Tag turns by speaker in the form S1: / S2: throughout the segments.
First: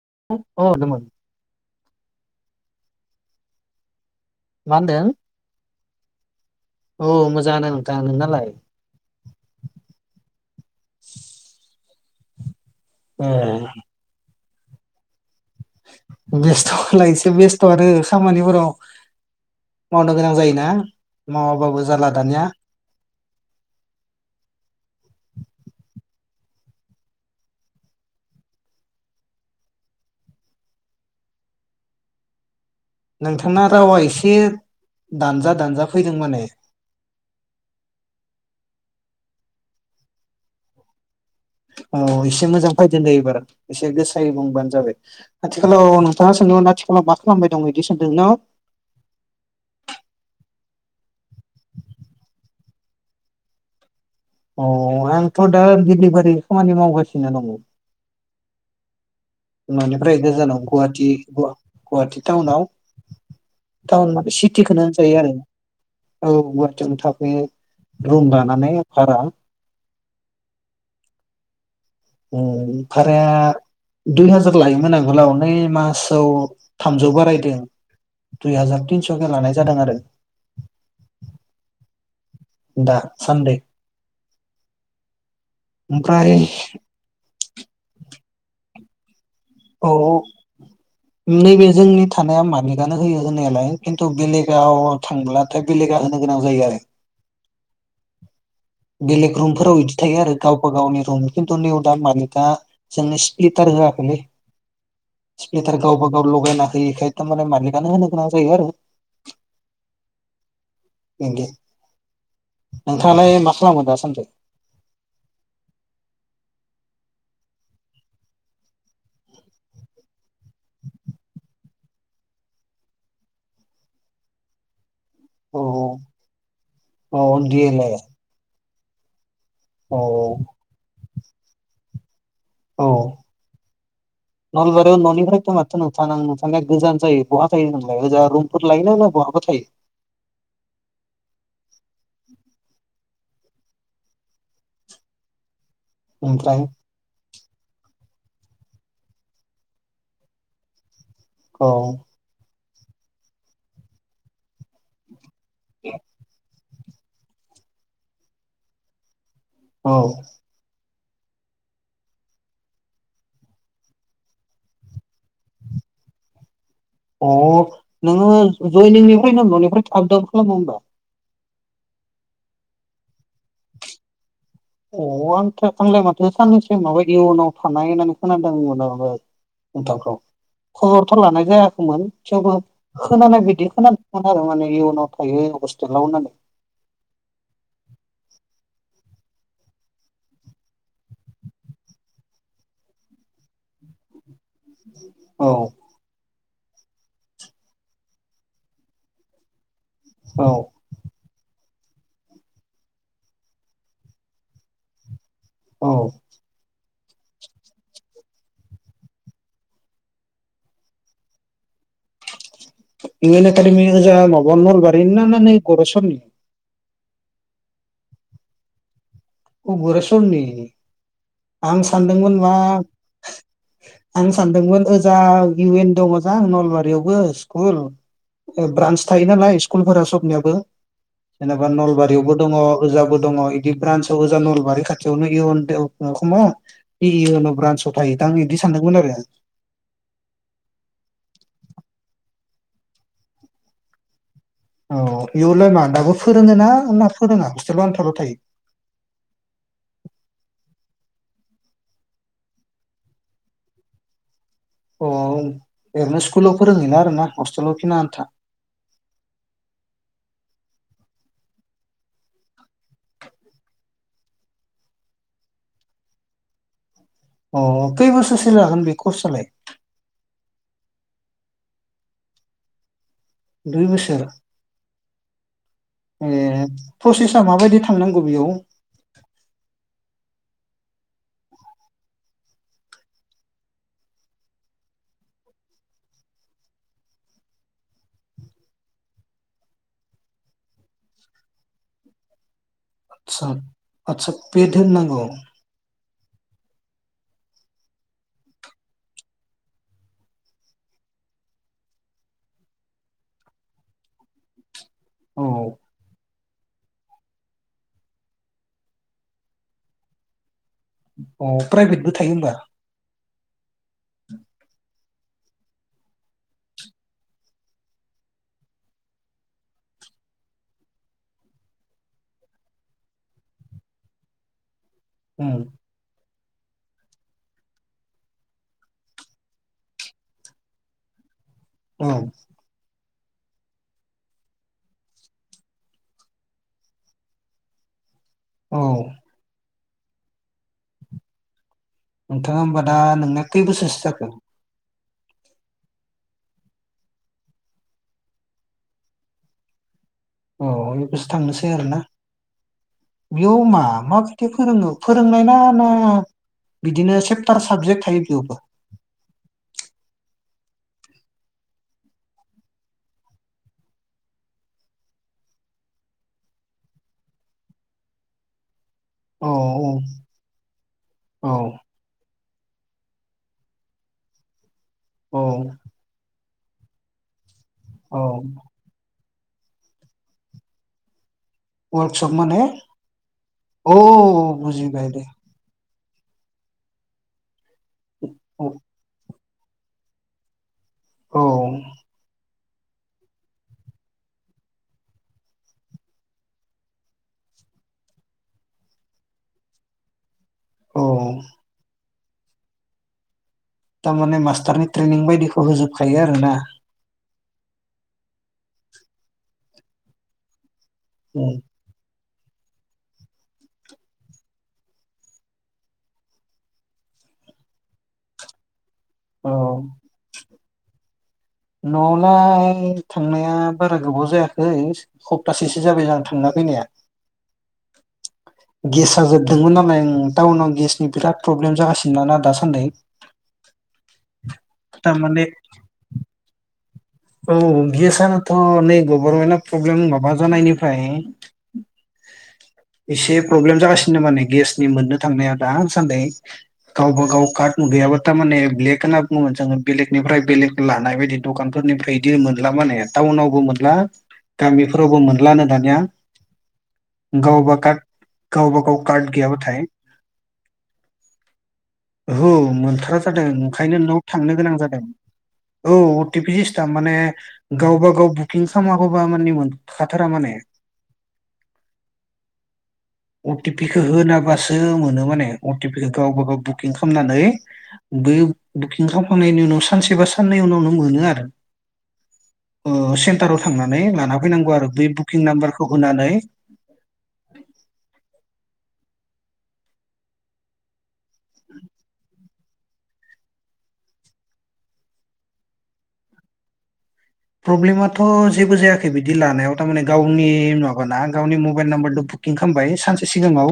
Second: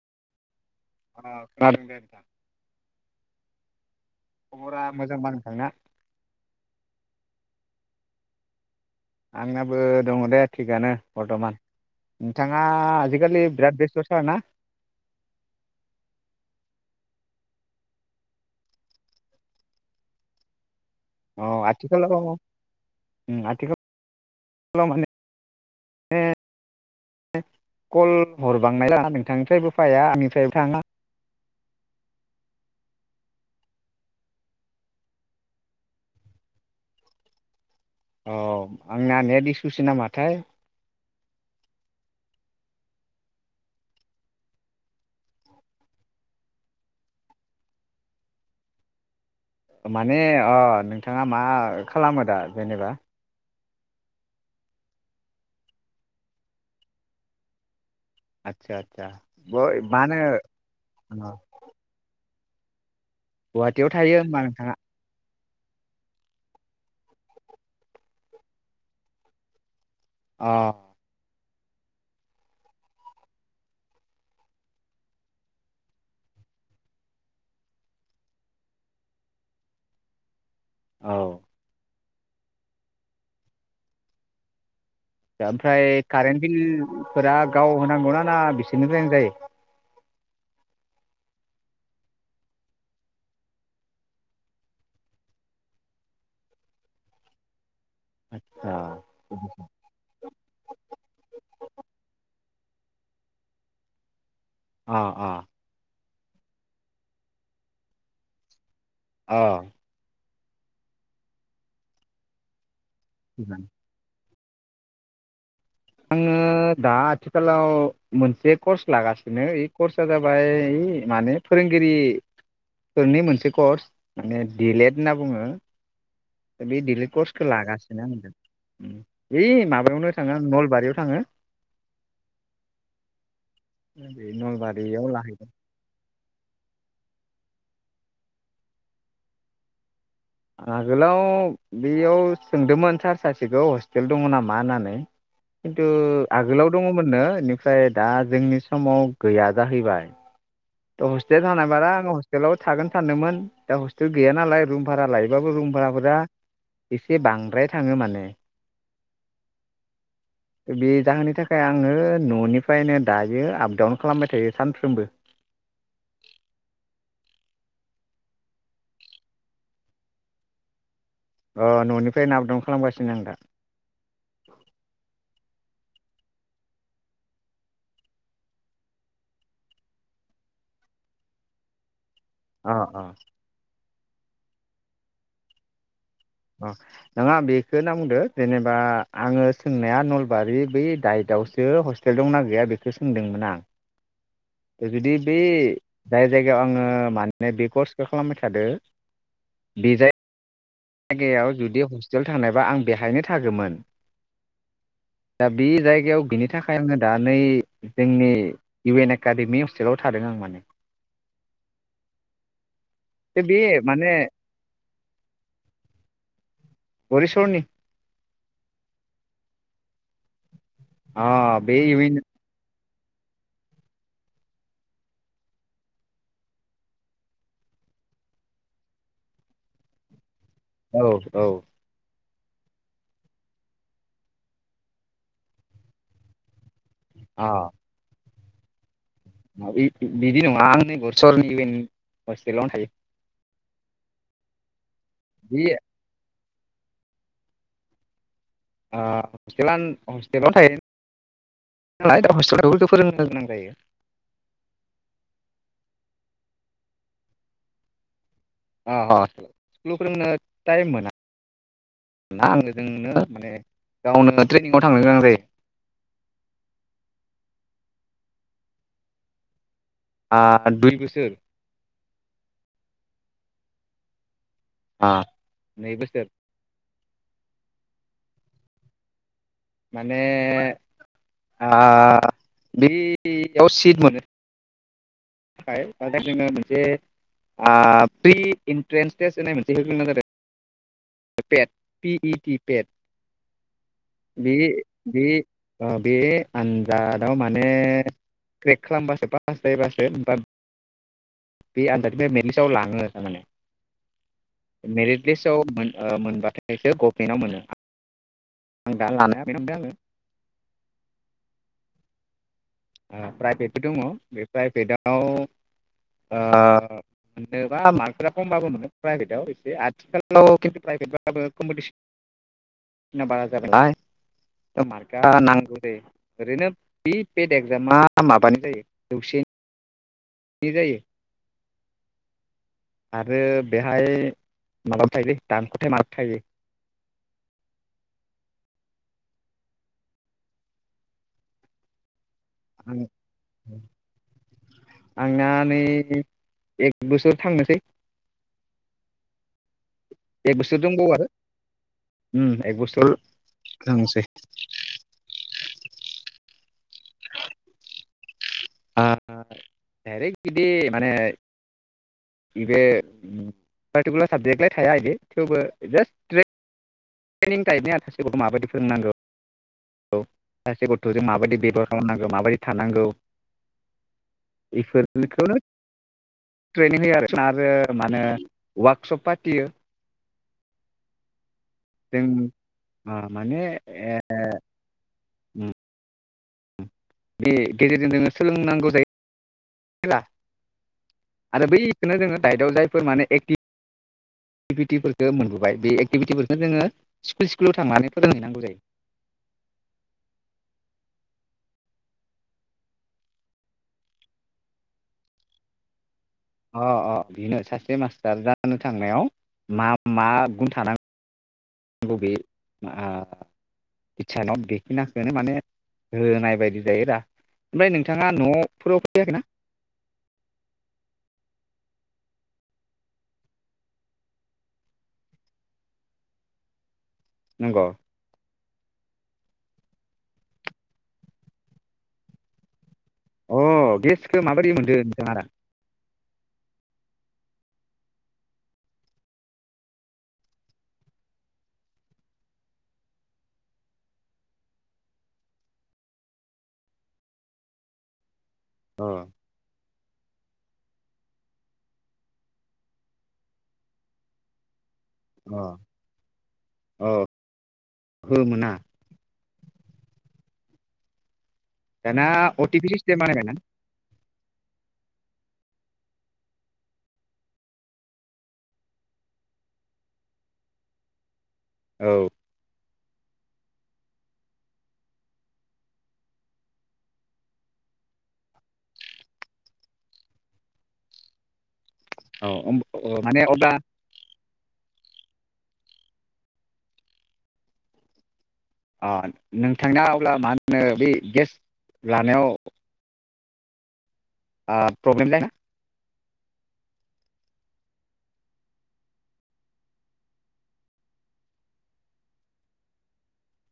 S1: [unintelligible] [unintelligible]
S2: [unintelligible]
S1: मा
S2: खबरा
S1: होनदों
S2: मोजांबा नोंथांना।
S1: औ मोजांङानो नोंथां नोंनालाय?
S2: आंनाबो दङ दे थिगानो बरथमान। नोंथां [unintelligible]
S1: ए
S2: आजिखालि बिराद बेस्ट थारना?
S1: बेस्थलाय एसे बेस्थ आरो खामानिफोराव मावनो गोनां जायोना।
S2: अ
S1: मावाबाबो जाला
S2: आथिखालाव
S1: दानिया
S2: उम आथिखाल माने [unintelligible] कल हरबांनाय [unintelligible] नोंथांनिफ्रायबो फाया आंनिफ्राय थाङा।
S1: नोंथांना रावा एसे दानजा दानजा फैदों माने।
S2: अ आंना नेट इसुसो नामाथाय।
S1: औ एसे मोजां फाइदो दे एबार एसे गोसायै बुंबानो जाबाय आथिखालाव नोंथाङा सोंदों आथिखालाव मा खालामबाय दं बिदि सोंदों न।
S2: माने अ नोंथाङा मा खालामो दा जेनेबा?
S1: अ आंथ दा दिडिलिभारि खामानि मावगासिनो दङ।
S2: आतसा आतसा।
S1: ननिफ्रायनो गोजानाव गुवाटी गुवाटी। ताउनाव
S2: गुवाहाटियाव
S1: टाउन
S2: थायो
S1: माने
S2: होमबा नोंथाङा
S1: सिटिखोनो होनजायो आरो। औ गवाहाटीयावनो थाथयो रुम लानानै भारा।
S2: अ।
S1: उम भाराया दुइ हाजार लायोमोन आगोलाव नै मासाव थामजौ बारायदों दुइ हाजार तिनसके लानाय जादों आरो।
S2: औ।
S1: दा सानदै।
S2: दा ओमफ्राय कारेन्ट बिलफोरा गाव होनांगौ ना बिसोरनिफ्रायनो जायो।
S1: औ नैबे जोंनि थानाया माबलिकआनो होयो होननायालाय खिन्थु बेलेगाव थांब्लाथाय बेलेगा होनो गोनां जायो आरो।
S2: अ
S1: बेलेग रुमफोराव इदि थायो आरो गावबा गावनि रुम। खिन्थु नैयाव दा मालिकआ जोंनो स्लिटार होआखैलै।
S2: आ आ
S1: स्प्लिटार गावबा लगायना होयैखाय तारमाने मालिकानो होनो गोनां जायो आरो
S2: आ
S1: नोंगौ नोंथांङालाय मा [unintelligible] बा सान्दै
S2: आङो दा आथिखालाव मोनसे कर्स लागासिनो इ कर्स आ जाबाय इ माने फोरोंगिरिफोरनि मोनसे कर्स माने डि एल एड‌। होनना बुङो।
S1: औ औ
S2: बे दि लेद
S1: औ
S2: कर्सखौ
S1: डि एल ए
S2: लागासिनो आंदों उम ओइ
S1: औ
S2: माबायावनो थाङो नलबारियाव थाङो
S1: औ नलबारियाव ननिफ्रायथ' माथो नोथां नोथांनिया गोजान जायो बहा थायो नोंलाय ओजा रुमपुर लायोनाय ना बहाबा थायो?
S2: आगोलाव बेयाव सोंदोंमोन सार सासेखौ हस्टेल दङ नामा होननानै खिन्थु
S1: ओमफ्राय
S2: आगोलाव दङमोननो इनिफ्राय दा जोंनि समाव गैया जाहैबाय हस्टेल
S1: औ
S2: थानायबारा आङो हस्टेलाव थागोन सानदोंमोन दा हस्टेल गैया नालाय रुम भारा लायो ओमबाबो रुम भाराफोरा एसे बांद्राय थाङो माने
S1: औ
S2: बे जाहोननि थाखाय आङो ननिफ्रायनो दायो आपडाउन खालामबाय थायो सानफ्रोमबो
S1: अ नोङो जयनिंनिफ्रायनो नों ननिफ्राय आप डाउन खालामो होमबा?
S2: अ ननिफ्रायनो आप दाउन खालामगासिनो आं दा
S1: अ आं आंलाय माथो साननैसो माबा इउनाव थानाय होननानै खोनादोंमोन आङो नोंथांखो खबरथ' लानाय जायाखैमोन थेवबो
S2: अ अ
S1: खोनानाय बिदि खोना [unintelligible] आरो माने इयनाव थायो हस्टेलाव होननानै
S2: अ नङा बेखौ होनना बुंदो जेनेबा आङो सोंनाया नलबारि बै दाइदआवसो हस्टेल दंना गैया बेखौ सोंदोंमोन आं जुदि बे
S1: औ
S2: जाय जायगायाव आङो माने बे कर्सखौ खालामबाय थादो बे जाय
S1: औ
S2: जायगायाव जुदि हस्टेल थांनायबा आं बेवहायनो थागोमोन दा बे
S1: औ
S2: जायगायाव बिनि थाखाय आङो दा नै जोंनि इउ एन एकाडेमि हस्टेलाव थादों आं माने।
S1: इउ
S2: बे
S1: एन
S2: बे
S1: एकाडेमि
S2: माने
S1: ओजा माबा नलबारि ना नै गरेसरनि
S2: गरिसरनि
S1: अ गुरेसरनि?
S2: अ बे
S1: आं
S2: इउ एन
S1: सानदोंमोन मा आं सानदोंमोन ओजा इउ एन दङजां नलबारियावबो स्कुल ब्रान्स थायो नालाय स्कुलफोरा सबनियाबो
S2: औ औ
S1: जेनेबा नलबारियावबो दङ' ओजाबो दङ' बिदि ब्रान्स जा नलबारि खाथियावनो इउन ख
S2: अ
S1: इउन‌आव ब्रान्सयाव थायो दा आं बिदि सानदोंमोन आरो
S2: बिदि नङा आं नै गरेसरनि हस्टेलावनो थायो।
S1: औ इउल
S2: बे
S1: मा दा फोरोङोना होनना फोरोङा हस्टेलाव आनथाल' थायो?
S2: ओ हस्टेलाव थायो नालाय दा हस्टेलावबो फोरोंनो गोनां जायो।
S1: अ ओरैनो स्कुलाव फोरोंहैना आरो ना हस्टेलाव खिना आन्था?
S2: अ स्कुलाव फोरोंनो टाइम मोना आङो जोंनो माने गावनो ट्रेनिंआव थांनो गोनां जायो।
S1: अ खै बोसोरसो जागोन बे कर्सलाय?
S2: ओ दुइ बोसोर।
S1: दुइ बोसोर?
S2: आ नै बोसोर
S1: ए प्रसेसा माबायदि थांनांगौ बेयाव?
S2: माने बेयाव ओ सिट मोनो थाखाय जोंनो मोनसे फ्रि इन्ट्रेन्स टेस्ट होननाय मोनसे होग्रोनां जादों पेत पि इ टि पेट
S1: आदसा आदसा
S2: बे
S1: पेट होननांगौ?
S2: बे ओ बे आनजादाव माने क्रेक खालामबासो पास जायबासो बे आनजादनिफ्राय बे मेलिसाव लाङो थारमाने मेरिट
S1: औ
S2: लिसाव मोनबाथाय बेखौ गभमेन्टाव मोनो आं दा लानाया बे नदों आङो
S1: अ प्राइभेटबो थायो होनबा?
S2: प्राइभेटबो दङ' बे प्राइभेटाव मोनोबा मार्कफोरा खमबाबो मोनो प्राइभेटआव एसे आथिखालाव खिन्थु प्राइभेटबाबो कमपिटिसन बारा जाबायनालाय मारगा
S1: उम
S2: नांगौ दे। ओरिनो बि पेट एक्जामा माबानि जायो जौसे नि जायो
S1: औ।
S2: आरो बेहाय माबाबो थयोलै दानख'थाय माबो थायो।
S1: औ। नोंथाङा होमबा दा
S2: आं
S1: नोंना खै बोसोरसो जाखो?
S2: आंना नै एक बोसोर थांनोसै। एक बोसोर
S1: औ
S2: दंबावो
S1: बेबोसो
S2: आरो
S1: थांनोसै आरोना
S2: उम एक बोसोर
S1: बेयाव मा
S2: थांनोसै
S1: माबायदि फोरोङो फोरोंनाय? [inaudible] बिदिनो सेपटार साबजेक्ट थायो बेवबो
S2: ओ दारेक्ट बिदि माने बे पार्टिकुलार साबजेक्टलाय थाया बिदि थेवबो जासट ट्रनिंटाइपनि आ सासेखौथ माबायदि फोरोंनांगौ
S1: औ
S2: सासे गथ'जों
S1: औ
S2: माबायदि बेबहार खालामनांगौ माबायदि थानांगौ इफोर
S1: औ
S2: लखौनो ट्रेनिं होयो आरो [unintelligible] मानो
S1: औ
S2: वर्कशप थियो। जों
S1: वर्कशप मने
S2: माने
S1: अ बजि बाय दे।
S2: [unintelligible] गेजेरजों जोङो
S1: औ
S2: सोलोंनांगौ जायो। [unintelligible]
S1: औ
S2: आरो बैखोनो जोङो दाइदआव जायफोर माने एक्टिभिटिफोरखो मोनग्रोबाय बे एक्टिभिटिफोरखो जोङो स्कुल स्कुलाव थांनानै फोरोंहैनांगौ जायो।
S1: औ। थारमाने मास्टारनि ट्रेनिं बायदिखौ होजोब थायो आरोना।
S2: बिनो सासे मास्टार जानो थांनायाव मा मा गुन थानां
S1: [unintelligible]
S2: बबे आ इसानाव बेखिनाखोनो माने होनाय बायदि जायो रा ओमफ्राय नोंथाङा न'फोराव फैयाखैना
S1: औ न' [unintelligible] थांनाया बारा गोबाव जायाखै खप्तासेसो जाबाय आ थांना फैनाया।
S2: नंगौ।
S1: गेस आ जोबदोंमोन नालाय टाउनाव गेसनि बिराद प्रब्लेम जागासिना ना दासान्दै।
S2: अ गेसखो माबायदि मोनदो नोंथाङा
S1: थारमाने
S2: दा।
S1: औ गेसनोथ नै गभरमेनआव प्रब्लेम माबा जानायनिफ्राय एसे प्रब्लेम जागासिनो माने गेसनि मोननो थांनाया दासान्दै गावबगाव कार्ट उनुगैयाबा तारमाने ब्लेक होनना
S2: अ
S1: बुङो जोंङो। बेलेगनिफ्राय बेलेग लानाय बायदि दखान निफ्राय इदि मोनला माने टाउनावबो मोनला गामि फोरावबो
S2: अ
S1: मोनलानो दानिया
S2: अ
S1: गावबा कार्ट
S2: हो मोना
S1: गावबा गाव कार्ट गैया बाथाय है।
S2: दाना
S1: ओहो
S2: अटिपि
S1: मोनथारा
S2: सिस्टेम
S1: जादों
S2: बानायबायना
S1: ओंखायनो न' आव थांनो गोनां जादों। औ टि पि सिस्टाम माने गावबा गाव बुकिं खामागौबा मानि मोनखाथारा माने।
S2: औ।
S1: अ टि पि खो होनाबासो मोनो माने अ टि पि खो गावबागाव बुकिं खामनानै बै बुकिं खामखांनायनि उनाव सानसेबा साननै उनावनो मोनो नो आरो।
S2: औ अम अ माने अब्ला
S1: होनांगौ आरो बै बुकिं नाम्बारखौ होनानै
S2: आ नोंथांना अब्ला मा होनो बे गेस लानायाव आ प्रब्लेम जाया?
S1: प्रब्लेमाथ' जेबो जायाखै बिदि लानायाव थारमाने गावनि माबाना गावनि मबाइल नाम्बारदो बुकिं खामबाय सानसे सिगाङाव।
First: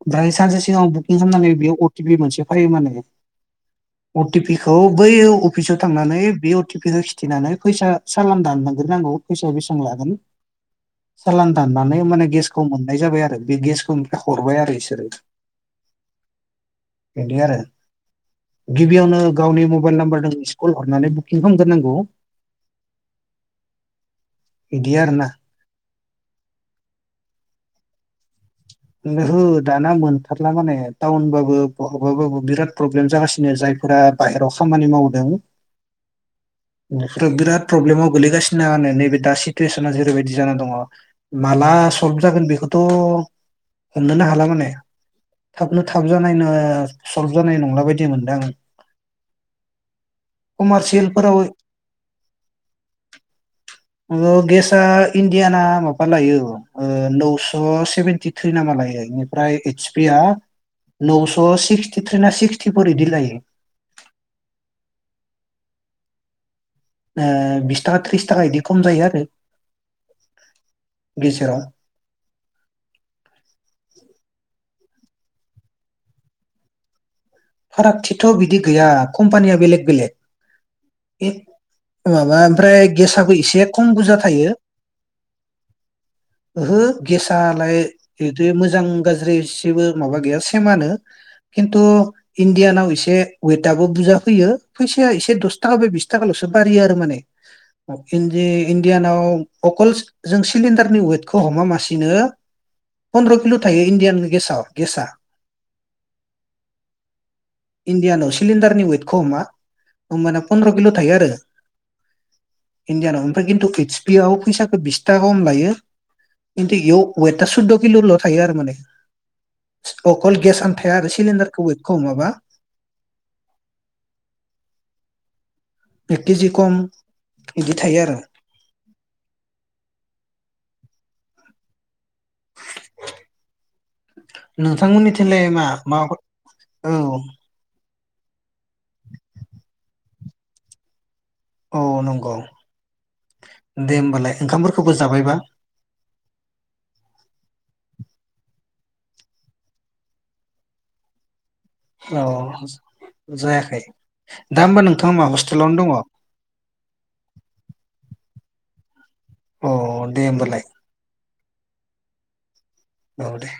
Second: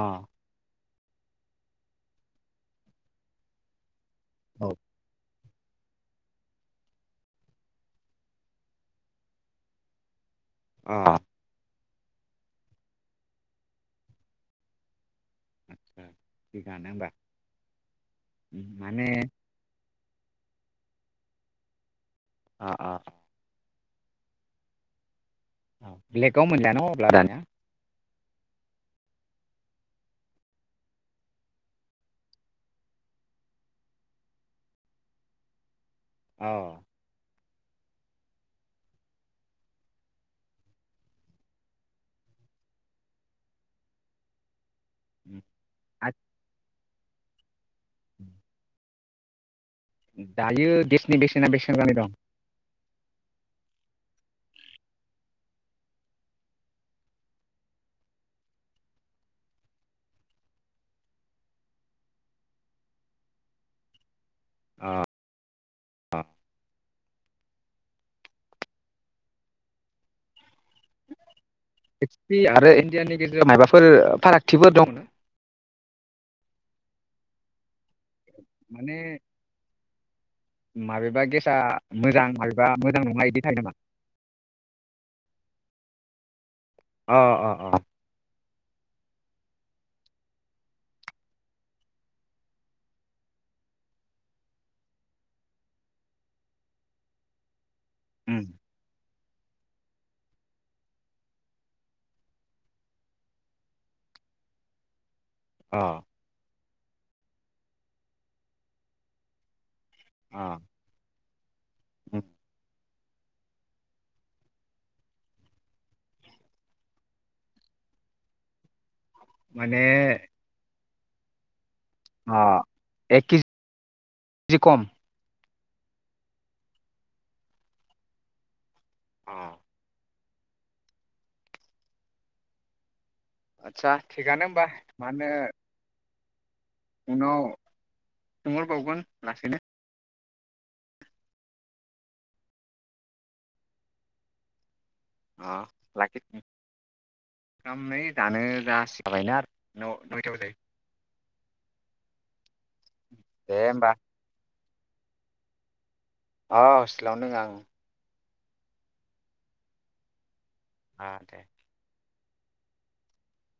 S2: अ
S1: सानसे सिगाङाव बुक किं खामनानै बेयाव अ टि पि मोनसे फायो माने। अ टि पि
S2: औ
S1: खौ बै अ अफिसाव थांनानै बे अ टि पि खौ खिथिनानै फैसा सालान दाननां गोरनांगौ फैसाया बेसां लागोन।
S2: अ
S1: सालान दान माने माने गेसखौ मोननाय जाबाय आरो बे गेसखौ हरबाय आरो इसोरो।
S2: आदसा थिगानो होमबा
S1: इदि आरो
S2: माने
S1: गिबियावनो गावनि मु मबाइल नाम्बार दों मिसकल हरनानै बुकिं खामथारनांगौ।
S2: आ आ
S1: इदि आरो ना।
S2: औ ब्लेकाव मोनला न अब्ला दानिया?
S1: ओहो दाना मोनथारला माने टाउनबाबो बहाबाबाबो बिराद प्रब्लेम जागासिनो जायफोरा बाहेराव खामानि मावदों।
S2: अ
S1: इनिफ्राय बिराद प्रब्लेमाव गोलैगासिनोआनो नैबे दा सिटुवेसना जेरैबायदि जाना दङ माला सल्भ जागोन बेखौथ' हमनोनो हाला माने। थाबनो थाब जानाय ना सल्भ जानाय नंला बायदि मोनदाङो।
S2: दायो गेसनि बेसेना बेसेबां जाना दं?
S1: ओ गेसआ इण्डियाना माबा लायो ओ नौस' सेभेेनटि। थ्रि ना मा लायो इनिफ्राय एतस पि आ नौस' सिक्सटिथ्रि ना सिक्सटिफोर इदि लायो।
S2: अ
S1: ओ बिस थाखा थ्रिस थाखा इदि खम जायो आरो। गेजेराव
S2: एतस पि आरो इण्डियाननि गेजेराव मायाबाफोर फारागथिफोर दं? [inaudible]
S1: फारागथि थ बिदि गैया
S2: माने
S1: कम्पानिया बेलेग बेलेग।
S2: माबेबा
S1: एख
S2: गेसआ मोजां
S1: माबा
S2: माबेबा
S1: ओमफ्राय
S2: मोजां नङा
S1: गेसाबो
S2: इदि थायो
S1: एसे
S2: नामा
S1: खम बुरजा थायो। ओहो
S2: अ अ
S1: गेसालाय
S2: अ
S1: बे मोजां गाज्रि एसेबो माबा गैया सेमानो खिन्थु इण्डियानाव एसे वेट आबो बुरजा फैयो फैसाया एसे दस थाखा बा बिस थाखाल'सो बारियो आरो माने।
S2: उम
S1: इणडि इणडियानाव अकल जों सिलिणडारनि वेटखौ हमा मासेनो पन्द्रकिल' थायो इण्डियान गेसाव गेसा।
S2: अ।
S1: इणडियानाव सिलिडारनि वेदखौ हमा। होमबाना
S2: अ
S1: पन्द्र‌किल थायो आरो।
S2: उम।
S1: इण्डियानाव ओमफ्राय खिन्थु एतस पि आव फैसाखौ बिसथाखा खम लायो खिन्थु इयाव वेदा सुद्द' किलल' थायो आरो माने।
S2: माने
S1: थाया आरो‌ सिलिण्डारखौबो
S2: अ एक केजि जि खम।
S1: एक केजि खम बिदि थायो आरो।
S2: उम। आदसा थिगानो होमबा मा होनो
S1: नोंथांमोननिथिंलाय मा माबाफोर
S2: उनाव सोंहरबावगोन लासैनो
S1: औ नंगौ दे होमबालाय ओंखामफोर
S2: अ [unintelligible] दानो जासिखाबायना न नयथायाव जायो।
S1: औ।
S2: दे
S1: जायाखै।
S2: होमबा
S1: दा होमबा नोंथाङा मा हस्टेलावनो दङ?
S2: अ हस्टेलावनो दोङी आं।
S1: अ दे होमबालाय।
S2: अ आं दे ‌
S1: औ दे।